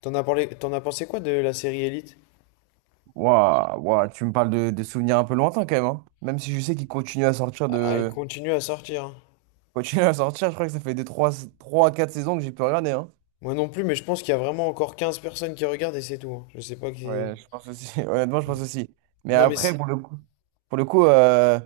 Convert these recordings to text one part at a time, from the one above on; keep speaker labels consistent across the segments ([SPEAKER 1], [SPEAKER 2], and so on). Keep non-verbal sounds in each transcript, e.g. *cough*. [SPEAKER 1] T'en as parlé, t'en as pensé quoi de la série Elite?
[SPEAKER 2] Ouah, ouah, tu me parles de souvenirs un peu lointains quand même, hein. Même si je sais qu'il continue à sortir
[SPEAKER 1] Ah, elle
[SPEAKER 2] de...
[SPEAKER 1] continue à sortir, hein.
[SPEAKER 2] *laughs* Continue à sortir, je crois que ça fait des trois, trois à 4 saisons que j'ai pu regarder, hein.
[SPEAKER 1] Moi non plus, mais je pense qu'il y a vraiment encore 15 personnes qui regardent et c'est tout, hein. Je sais pas qui.
[SPEAKER 2] Ouais, je pense aussi. *laughs* Honnêtement, je pense aussi. Mais
[SPEAKER 1] Non, mais
[SPEAKER 2] après, pour le coup,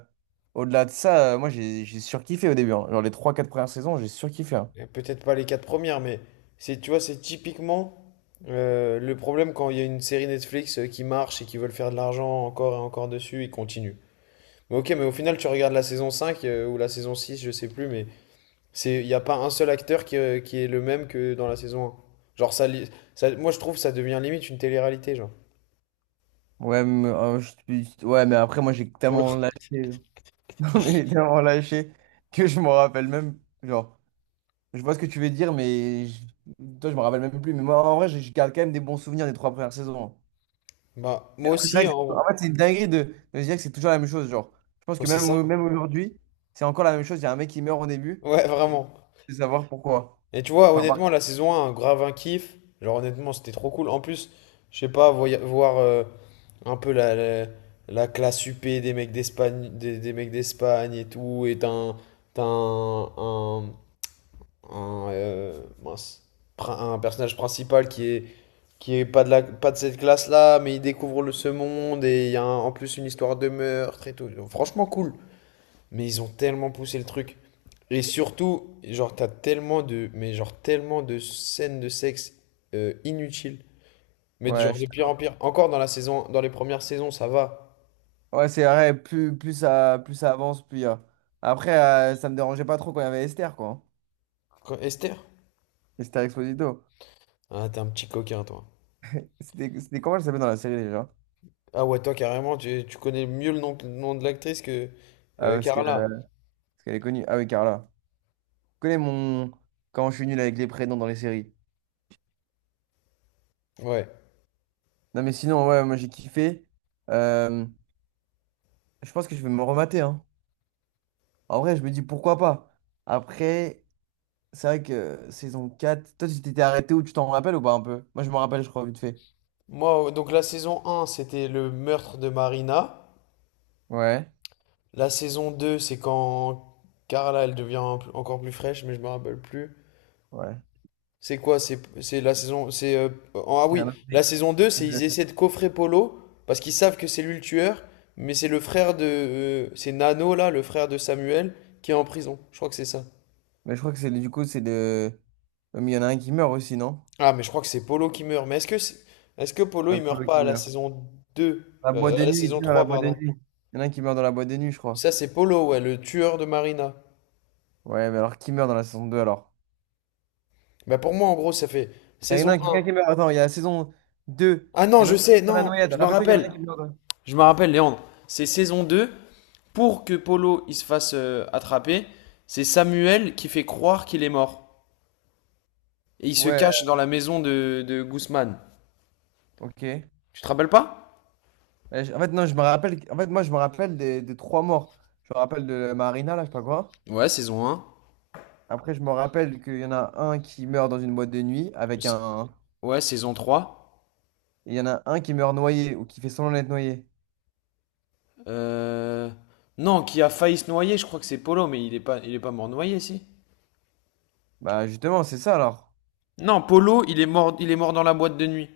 [SPEAKER 2] au-delà de ça, moi j'ai surkiffé au début, hein. Genre les trois quatre premières saisons, j'ai surkiffé, hein.
[SPEAKER 1] peut-être pas les quatre premières, mais c'est, tu vois, c'est typiquement le problème quand il y a une série Netflix qui marche et qui veulent faire de l'argent encore et encore dessus, ils continuent. Mais ok, mais au final, tu regardes la saison 5 ou la saison 6, je sais plus, mais c'est, il n'y a pas un seul acteur qui est le même que dans la saison un. Genre, moi je trouve que ça devient limite une télé-réalité, genre.
[SPEAKER 2] Ouais, mais, ouais, mais après, moi j'ai
[SPEAKER 1] Oula.
[SPEAKER 2] tellement lâché. *laughs* Non, mais j'ai tellement lâché que je m'en rappelle même. Genre. Je vois ce que tu veux dire, mais je... toi, je me rappelle même plus. Mais moi, en vrai, je garde quand même des bons souvenirs des trois premières saisons.
[SPEAKER 1] Bah,
[SPEAKER 2] Mais
[SPEAKER 1] moi
[SPEAKER 2] après, c'est
[SPEAKER 1] aussi,
[SPEAKER 2] vrai
[SPEAKER 1] hein,
[SPEAKER 2] que
[SPEAKER 1] en
[SPEAKER 2] en
[SPEAKER 1] gros.
[SPEAKER 2] fait, c'est une dinguerie de se dire que c'est toujours la même chose. Genre, je pense
[SPEAKER 1] Ouais,
[SPEAKER 2] que
[SPEAKER 1] c'est
[SPEAKER 2] même,
[SPEAKER 1] ça.
[SPEAKER 2] même aujourd'hui, c'est encore la même chose. Il y a un mec qui meurt au début
[SPEAKER 1] Ouais,
[SPEAKER 2] et tu
[SPEAKER 1] vraiment.
[SPEAKER 2] veux savoir pourquoi.
[SPEAKER 1] Et tu vois,
[SPEAKER 2] Enfin, par-
[SPEAKER 1] honnêtement, la saison un grave un kiff. Genre, honnêtement, c'était trop cool. En plus, je sais pas, voir un peu la classe UP des mecs d'Espagne et tout. Et t'as un, un, mince, un personnage principal qui est pas de pas de cette classe-là, mais il découvre ce monde. Et il y a en plus une histoire de meurtre et tout. Franchement, cool. Mais ils ont tellement poussé le truc. Et surtout, genre, t'as tellement de, mais genre, tellement de scènes de sexe inutiles. Mais
[SPEAKER 2] Ouais,
[SPEAKER 1] genre,
[SPEAKER 2] je
[SPEAKER 1] de
[SPEAKER 2] suis
[SPEAKER 1] pire en
[SPEAKER 2] d'accord.
[SPEAKER 1] pire. Encore dans les premières saisons, ça va.
[SPEAKER 2] Ouais, c'est vrai. Plus ça avance, plus il y a- Après, ça me dérangeait pas trop quand il y avait Esther, quoi, hein.
[SPEAKER 1] Esther?
[SPEAKER 2] Esther Exposito.
[SPEAKER 1] Ah, t'es un petit coquin, toi.
[SPEAKER 2] C'était comment elle s'appelait dans la série déjà?
[SPEAKER 1] Ah ouais, toi, carrément, tu connais mieux le nom, de l'actrice que
[SPEAKER 2] Ah, parce que,
[SPEAKER 1] Carla.
[SPEAKER 2] parce qu'elle est connue. Ah oui, Carla. Connais mon... Quand je suis nul avec les prénoms dans les séries.
[SPEAKER 1] Ouais.
[SPEAKER 2] Non, mais sinon, ouais, moi j'ai kiffé. Euh, je pense que je vais me remater, hein. En vrai, je me dis pourquoi pas. Après, c'est vrai que saison 4 toi tu t'étais arrêté où tu t'en rappelles ou pas un peu? Moi je me rappelle, je crois, vite fait.
[SPEAKER 1] Moi, donc la saison un c'était le meurtre de Marina.
[SPEAKER 2] Ouais,
[SPEAKER 1] La saison 2 c'est quand Carla, elle devient encore plus fraîche, mais je me rappelle plus.
[SPEAKER 2] ouais.
[SPEAKER 1] C'est quoi? C'est la saison. C'est Ah
[SPEAKER 2] C'est
[SPEAKER 1] oui,
[SPEAKER 2] un autre
[SPEAKER 1] la
[SPEAKER 2] mec.
[SPEAKER 1] saison 2, c'est ils essaient de coffrer Polo parce qu'ils savent que c'est lui le tueur, mais c'est Nano là, le frère de Samuel qui est en prison. Je crois que c'est ça.
[SPEAKER 2] Mais je crois que c'est du coup, c'est de. Mais il y en a un qui meurt aussi, non?
[SPEAKER 1] Ah mais je crois que c'est Polo qui meurt. Mais est-ce que est-ce que Polo
[SPEAKER 2] Ouais,
[SPEAKER 1] il meurt
[SPEAKER 2] Polo
[SPEAKER 1] pas
[SPEAKER 2] qui
[SPEAKER 1] à la
[SPEAKER 2] meurt.
[SPEAKER 1] saison 2
[SPEAKER 2] La boîte
[SPEAKER 1] à
[SPEAKER 2] de
[SPEAKER 1] la
[SPEAKER 2] nuit, il
[SPEAKER 1] saison
[SPEAKER 2] tue dans la
[SPEAKER 1] 3,
[SPEAKER 2] boîte de
[SPEAKER 1] pardon.
[SPEAKER 2] nuit. Il y en a un qui meurt dans la boîte de nuit, je crois.
[SPEAKER 1] Ça c'est Polo ouais, le tueur de Marina.
[SPEAKER 2] Ouais, mais alors qui meurt dans la saison 2 alors?
[SPEAKER 1] Bah pour moi en gros, ça fait
[SPEAKER 2] Il y en a
[SPEAKER 1] saison
[SPEAKER 2] un- Quelqu'un qui
[SPEAKER 1] un.
[SPEAKER 2] meurt. Attends, il y a la saison deux.
[SPEAKER 1] Ah
[SPEAKER 2] Il
[SPEAKER 1] non,
[SPEAKER 2] y en a
[SPEAKER 1] je
[SPEAKER 2] un qui
[SPEAKER 1] sais,
[SPEAKER 2] meurt dans la
[SPEAKER 1] non,
[SPEAKER 2] noyade.
[SPEAKER 1] je me
[SPEAKER 2] Rappelle-toi qu'il y en a un
[SPEAKER 1] rappelle.
[SPEAKER 2] qui meurt dans...
[SPEAKER 1] Je me rappelle, Léandre, c'est saison deux. Pour que Polo il se fasse attraper, c'est Samuel qui fait croire qu'il est mort. Et il se
[SPEAKER 2] Ouais,
[SPEAKER 1] cache dans la maison de Guzman.
[SPEAKER 2] ok.
[SPEAKER 1] Tu te rappelles pas?
[SPEAKER 2] Ouais, en fait, non, je me rappelle. En fait, moi, je me rappelle des trois morts. Je me rappelle de Marina, là, je sais pas quoi.
[SPEAKER 1] Ouais, saison un.
[SPEAKER 2] Après, je me rappelle qu'il y en a un qui meurt dans une boîte de nuit avec un.
[SPEAKER 1] Ouais, saison trois.
[SPEAKER 2] Et il y en a un qui meurt noyé ou qui fait semblant d'être noyé.
[SPEAKER 1] Euh... Non, qui a failli se noyer, je crois que c'est Polo, mais il est pas mort noyé, si.
[SPEAKER 2] Bah, justement, c'est ça alors.
[SPEAKER 1] Non, Polo, il est mort dans la boîte de nuit.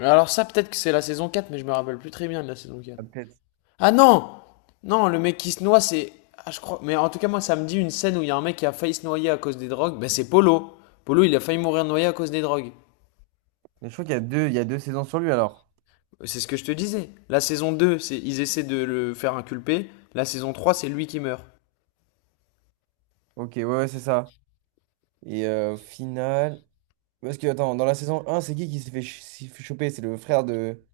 [SPEAKER 1] Alors ça, peut-être que c'est la saison 4, mais je me rappelle plus très bien de la saison quatre.
[SPEAKER 2] Ah, peut-être.
[SPEAKER 1] Ah non! Non, le mec qui se noie, c'est. Ah, je crois. Mais en tout cas, moi, ça me dit une scène où il y a un mec qui a failli se noyer à cause des drogues. Ben, c'est Polo. Polo, il a failli mourir noyé à cause des drogues.
[SPEAKER 2] Mais je crois qu'il y a deux, il y a deux saisons sur lui alors.
[SPEAKER 1] C'est ce que je te disais. La saison deux, c'est ils essaient de le faire inculper. La saison trois c'est lui qui meurt.
[SPEAKER 2] Ok, ouais, ouais, c'est ça. Et au final. Parce que, attends, dans la saison un c'est qui s'est fait choper? C'est le frère de.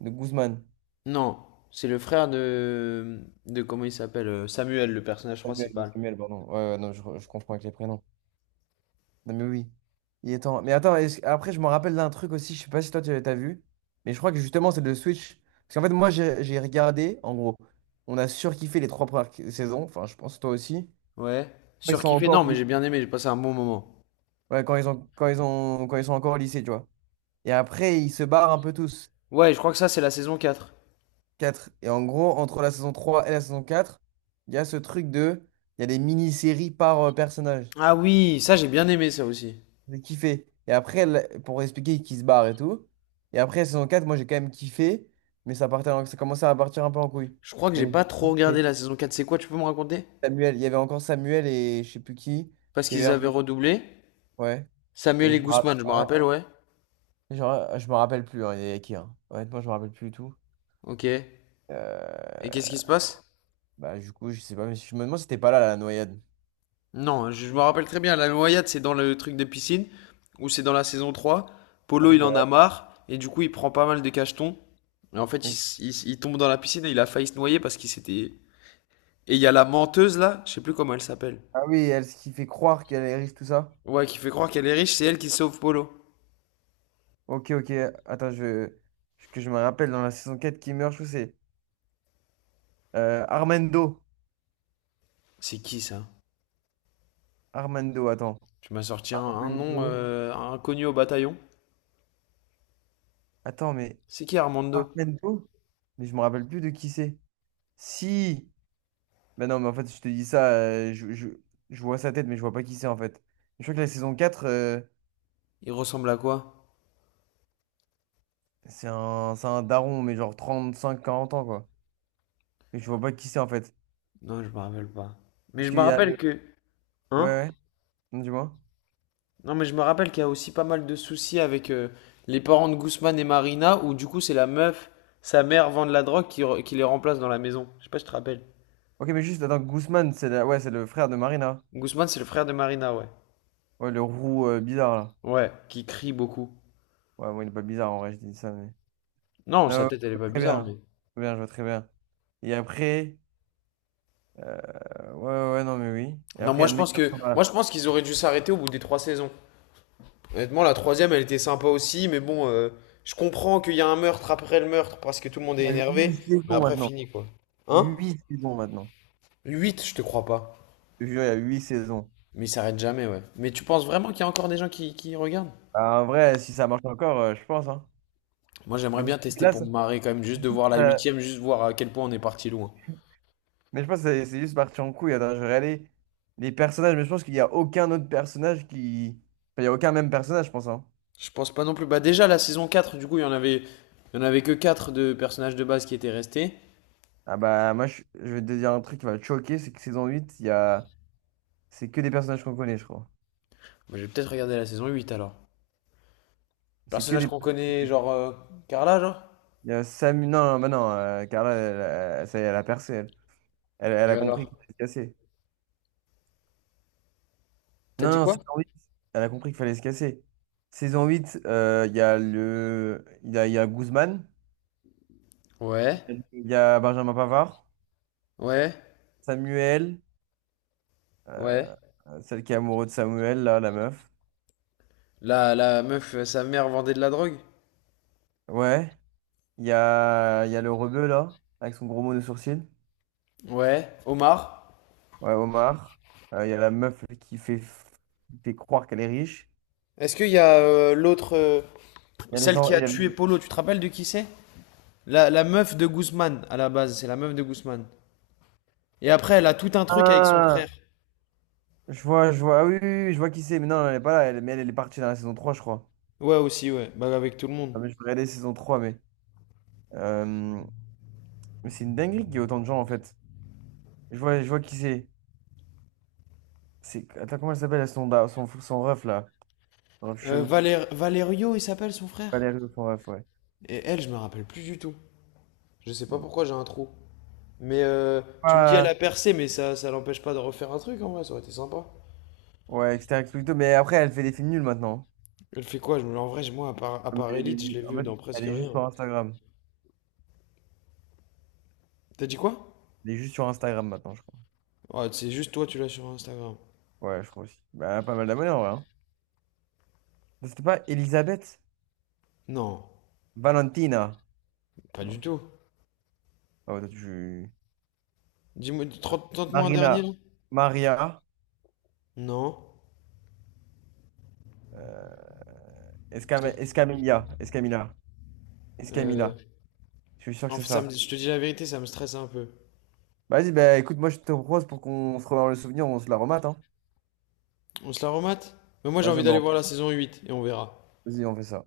[SPEAKER 2] De Guzman.
[SPEAKER 1] Non, c'est le frère de. De comment il s'appelle? Samuel, le personnage
[SPEAKER 2] Samuel, de
[SPEAKER 1] principal.
[SPEAKER 2] Samuel, pardon. Ouais, ouais, non, je confonds avec les prénoms. Non, mais oui. Il est temps. Mais attends, après, je me rappelle d'un truc aussi, je sais pas si toi, tu as vu, mais je crois que justement, c'est le Switch. Parce qu'en fait, moi, j'ai regardé, en gros, on a surkiffé les trois premières saisons, enfin, je pense toi aussi.
[SPEAKER 1] Ouais.
[SPEAKER 2] Ils sont
[SPEAKER 1] Surkiffé? Non,
[SPEAKER 2] encore...
[SPEAKER 1] mais j'ai bien aimé, j'ai passé un bon moment.
[SPEAKER 2] ouais, quand ils sont encore au lycée, tu vois. Et après, ils se barrent un peu tous.
[SPEAKER 1] Ouais, je crois que ça, c'est la saison 4.
[SPEAKER 2] Quatre, et en gros, entre la saison 3 et la saison 4, il y a ce truc de... Il y a des mini-séries par personnage.
[SPEAKER 1] Ah oui, ça, j'ai bien aimé ça aussi.
[SPEAKER 2] J'ai kiffé. Et après, pour expliquer qu'il se barre et tout. Et après, saison 4 moi, j'ai quand même kiffé. Mais ça partait, ça commençait à partir un peu en couille.
[SPEAKER 1] Je crois que
[SPEAKER 2] Mais
[SPEAKER 1] j'ai pas
[SPEAKER 2] j'ai
[SPEAKER 1] trop regardé
[SPEAKER 2] kiffé.
[SPEAKER 1] la saison 4. C'est quoi, tu peux me raconter?
[SPEAKER 2] Samuel, il y avait encore Samuel et je sais plus
[SPEAKER 1] Parce
[SPEAKER 2] qui avait
[SPEAKER 1] qu'ils avaient
[SPEAKER 2] Erdogan.
[SPEAKER 1] redoublé.
[SPEAKER 2] Ouais. Et
[SPEAKER 1] Samuel et
[SPEAKER 2] je me
[SPEAKER 1] Guzman, je me
[SPEAKER 2] rappelle,
[SPEAKER 1] rappelle, ouais.
[SPEAKER 2] genre, je me rappelle plus, hein, il y avait qui, hein. Honnêtement, je me rappelle plus du tout.
[SPEAKER 1] Ok. Et qu'est-ce
[SPEAKER 2] Euh,
[SPEAKER 1] qui se passe?
[SPEAKER 2] Bah, du coup, je sais pas, mais je me demande si t'es pas la noyade.
[SPEAKER 1] Non, je me rappelle très bien. La noyade, c'est dans le truc de piscine, ou c'est dans la saison 3. Polo,
[SPEAKER 2] Attends, je
[SPEAKER 1] il en
[SPEAKER 2] vais
[SPEAKER 1] a marre, et du coup, il prend pas mal de cachetons. Et en fait, il,
[SPEAKER 2] regarder.
[SPEAKER 1] s- il s- il tombe dans la piscine et il a failli se noyer parce qu'il s'était. Et il y a la menteuse là, je sais plus comment elle s'appelle.
[SPEAKER 2] Ah oui, elle, ce qui fait croire qu'elle est riche, tout ça.
[SPEAKER 1] Ouais, qui fait croire qu'elle est riche, c'est elle qui sauve Polo.
[SPEAKER 2] Ok, ok. Attends, je... que je me rappelle dans la saison 4 qui meurt, je trouve, c'est. Armando.
[SPEAKER 1] C'est qui ça?
[SPEAKER 2] Armando, attends.
[SPEAKER 1] Tu m'as sorti un nom
[SPEAKER 2] Armando.
[SPEAKER 1] inconnu au bataillon.
[SPEAKER 2] Attends, mais
[SPEAKER 1] C'est qui Armando?
[SPEAKER 2] Armando? Mais je me rappelle plus de qui c'est. Si! Ben non, mais en fait, je te dis ça, je... je vois sa tête, mais je vois pas qui c'est en fait. Je crois que la saison 4,
[SPEAKER 1] Il ressemble à quoi?
[SPEAKER 2] c'est un daron, mais genre trente, cinq, quarante ans, quoi. Mais je vois pas qui c'est en fait.
[SPEAKER 1] Non, je me rappelle pas. Mais
[SPEAKER 2] Parce
[SPEAKER 1] je me
[SPEAKER 2] qu'il y a
[SPEAKER 1] rappelle
[SPEAKER 2] le.
[SPEAKER 1] que... Hein?
[SPEAKER 2] Ouais, ouais, dis-moi.
[SPEAKER 1] Non, mais je me rappelle qu'il y a aussi pas mal de soucis avec les parents de Guzman et Marina, où du coup c'est la meuf, sa mère vend de la drogue qui les remplace dans la maison. Je sais pas si tu te rappelles.
[SPEAKER 2] Ok, mais juste, attends, Guzman, ouais, c'est le frère de Marina.
[SPEAKER 1] Guzman, c'est le frère de Marina, ouais.
[SPEAKER 2] Ouais, le roux bizarre, là.
[SPEAKER 1] Ouais, qui crie beaucoup.
[SPEAKER 2] Ouais, moi, il est pas bizarre en vrai, je dis ça.
[SPEAKER 1] Non,
[SPEAKER 2] Non,
[SPEAKER 1] sa
[SPEAKER 2] ouais,
[SPEAKER 1] tête,
[SPEAKER 2] je
[SPEAKER 1] elle est pas
[SPEAKER 2] vois très
[SPEAKER 1] bizarre,
[SPEAKER 2] bien.
[SPEAKER 1] mais...
[SPEAKER 2] Très bien, je vois très bien. Et après, ouais, ouais, ouais, non, mais oui. Et
[SPEAKER 1] Non,
[SPEAKER 2] après, il y
[SPEAKER 1] moi
[SPEAKER 2] a
[SPEAKER 1] je
[SPEAKER 2] le mec
[SPEAKER 1] pense
[SPEAKER 2] qui
[SPEAKER 1] que
[SPEAKER 2] ressemble
[SPEAKER 1] moi
[SPEAKER 2] à...
[SPEAKER 1] je pense qu'ils auraient dû s'arrêter au bout des trois saisons. Honnêtement, la troisième, elle était sympa aussi, mais bon, je comprends qu'il y a un meurtre après le meurtre parce que tout le monde
[SPEAKER 2] Il
[SPEAKER 1] est
[SPEAKER 2] y a
[SPEAKER 1] énervé,
[SPEAKER 2] huit
[SPEAKER 1] mais
[SPEAKER 2] saisons
[SPEAKER 1] après
[SPEAKER 2] maintenant.
[SPEAKER 1] fini quoi. Hein?
[SPEAKER 2] Huit saisons maintenant.
[SPEAKER 1] 8, je te crois pas.
[SPEAKER 2] Je te jure, il y a huit saisons.
[SPEAKER 1] Mais il s'arrête jamais, ouais. Mais tu penses vraiment qu'il y a encore des gens qui regardent?
[SPEAKER 2] Ah, en vrai, si ça marche encore, je pense, hein.
[SPEAKER 1] Moi, j'aimerais
[SPEAKER 2] Mais
[SPEAKER 1] bien tester pour me marrer quand même, juste de voir la
[SPEAKER 2] ça-
[SPEAKER 1] huitième, juste voir à quel point on est parti loin.
[SPEAKER 2] mais je pense que c'est juste parti en couille. Attends, je regardais les personnages, mais je pense qu'il n'y a aucun autre personnage qui. Enfin, il n'y a aucun même personnage, je pense, hein.
[SPEAKER 1] Je pense pas non plus. Bah déjà, la saison quatre, du coup, il y en avait que 4 de personnages de base qui étaient restés.
[SPEAKER 2] Ah bah, moi, je vais te dire un truc qui va te choquer, c'est que saison 8 il y a... c'est que des personnages qu'on connaît, je crois.
[SPEAKER 1] Moi, je vais peut-être regarder la saison huit alors.
[SPEAKER 2] C'est que
[SPEAKER 1] Personnage
[SPEAKER 2] des.
[SPEAKER 1] qu'on connaît, genre Carla, genre?
[SPEAKER 2] Il y a Samu. Non, non, bah non, Carla, elle, ça y est, elle a percé. Elle, elle
[SPEAKER 1] Et
[SPEAKER 2] a compris
[SPEAKER 1] alors?
[SPEAKER 2] qu'il fallait se casser.
[SPEAKER 1] T'as
[SPEAKER 2] Non,
[SPEAKER 1] dit
[SPEAKER 2] non,
[SPEAKER 1] quoi?
[SPEAKER 2] saison 8 elle a compris qu'il fallait se casser. Saison 8 il y a Guzman,
[SPEAKER 1] Ouais,
[SPEAKER 2] il y a Benjamin Pavard,
[SPEAKER 1] ouais,
[SPEAKER 2] Samuel,
[SPEAKER 1] ouais.
[SPEAKER 2] euh, celle qui est amoureuse de Samuel, là, la meuf.
[SPEAKER 1] La meuf, sa mère vendait de la drogue?
[SPEAKER 2] Ouais, il y a le rebeu, là, avec son gros mot de sourcil.
[SPEAKER 1] Ouais. Omar?
[SPEAKER 2] Ouais, Omar. Il y a la meuf qui fait croire qu'elle est riche.
[SPEAKER 1] Est-ce qu'il y a l'autre,
[SPEAKER 2] Il y a les,
[SPEAKER 1] celle
[SPEAKER 2] en-
[SPEAKER 1] qui
[SPEAKER 2] il
[SPEAKER 1] a
[SPEAKER 2] y a-
[SPEAKER 1] tué Polo, tu te rappelles de qui c'est? La meuf de Guzman, à la base, c'est la meuf de Guzman. Et après, elle a tout un truc avec son frère.
[SPEAKER 2] Ah, je vois, je vois, ah oui, oui, oui, je vois qui c'est, mais non, elle est pas là, elle, mais elle, elle est partie dans la saison trois je crois.
[SPEAKER 1] Ouais, aussi, ouais. Bah, avec tout le monde.
[SPEAKER 2] Ah, mais je vais regarder saison 3 mais. Euh, mais c'est une dinguerie qu'il y ait autant de gens, en fait. Je vois qui c'est. C'est, attends, comment elle s'appelle, son ref, là? Son ref chelou.
[SPEAKER 1] Valerio, il s'appelle son frère.
[SPEAKER 2] Valérie, son ref, ouais.
[SPEAKER 1] Et elle, je me rappelle plus du tout. Je sais pas
[SPEAKER 2] Mm.
[SPEAKER 1] pourquoi j'ai un trou. Mais tu me dis, elle a
[SPEAKER 2] Ah,
[SPEAKER 1] percé, mais ça l'empêche pas de refaire un truc en vrai, ça aurait été sympa.
[SPEAKER 2] ouais, etc. Explito, mais après, elle fait des films nuls maintenant.
[SPEAKER 1] Elle fait quoi? Je me... En vrai, moi, à
[SPEAKER 2] Ah, mais
[SPEAKER 1] part
[SPEAKER 2] elle est
[SPEAKER 1] Elite, je l'ai
[SPEAKER 2] devenue... En
[SPEAKER 1] vu
[SPEAKER 2] fait,
[SPEAKER 1] dans presque
[SPEAKER 2] elle est juste
[SPEAKER 1] rien.
[SPEAKER 2] sur Instagram.
[SPEAKER 1] T'as dit quoi?
[SPEAKER 2] Elle est juste sur Instagram maintenant, je crois.
[SPEAKER 1] Ouais, c'est juste toi, tu l'as sur Instagram.
[SPEAKER 2] Ouais, je crois aussi. Bah, elle a pas mal d'abonnés, en vrai, hein. C'était pas Elisabeth
[SPEAKER 1] Non,
[SPEAKER 2] Valentina.
[SPEAKER 1] pas du
[SPEAKER 2] Non, je...
[SPEAKER 1] tout.
[SPEAKER 2] ah ouais, toi, tu...
[SPEAKER 1] Dis-moi, tente-moi un dernier
[SPEAKER 2] Marina,
[SPEAKER 1] là.
[SPEAKER 2] Maria,
[SPEAKER 1] Non.
[SPEAKER 2] euh,
[SPEAKER 1] Ça-
[SPEAKER 2] Escamilla, Escamilla,
[SPEAKER 1] euh,
[SPEAKER 2] Escamilla. Je suis sûr que
[SPEAKER 1] En
[SPEAKER 2] c'est
[SPEAKER 1] fait,
[SPEAKER 2] ça.
[SPEAKER 1] je te dis la vérité, ça me stresse un peu.
[SPEAKER 2] Vas-y, bah écoute, moi je te propose pour qu'on se remémore le souvenir, on se la remate, hein.
[SPEAKER 1] On se la remate? Mais moi, j'ai
[SPEAKER 2] Vas-y,
[SPEAKER 1] envie d'aller voir la saison 8 et on verra.
[SPEAKER 2] vas-y, on fait ça.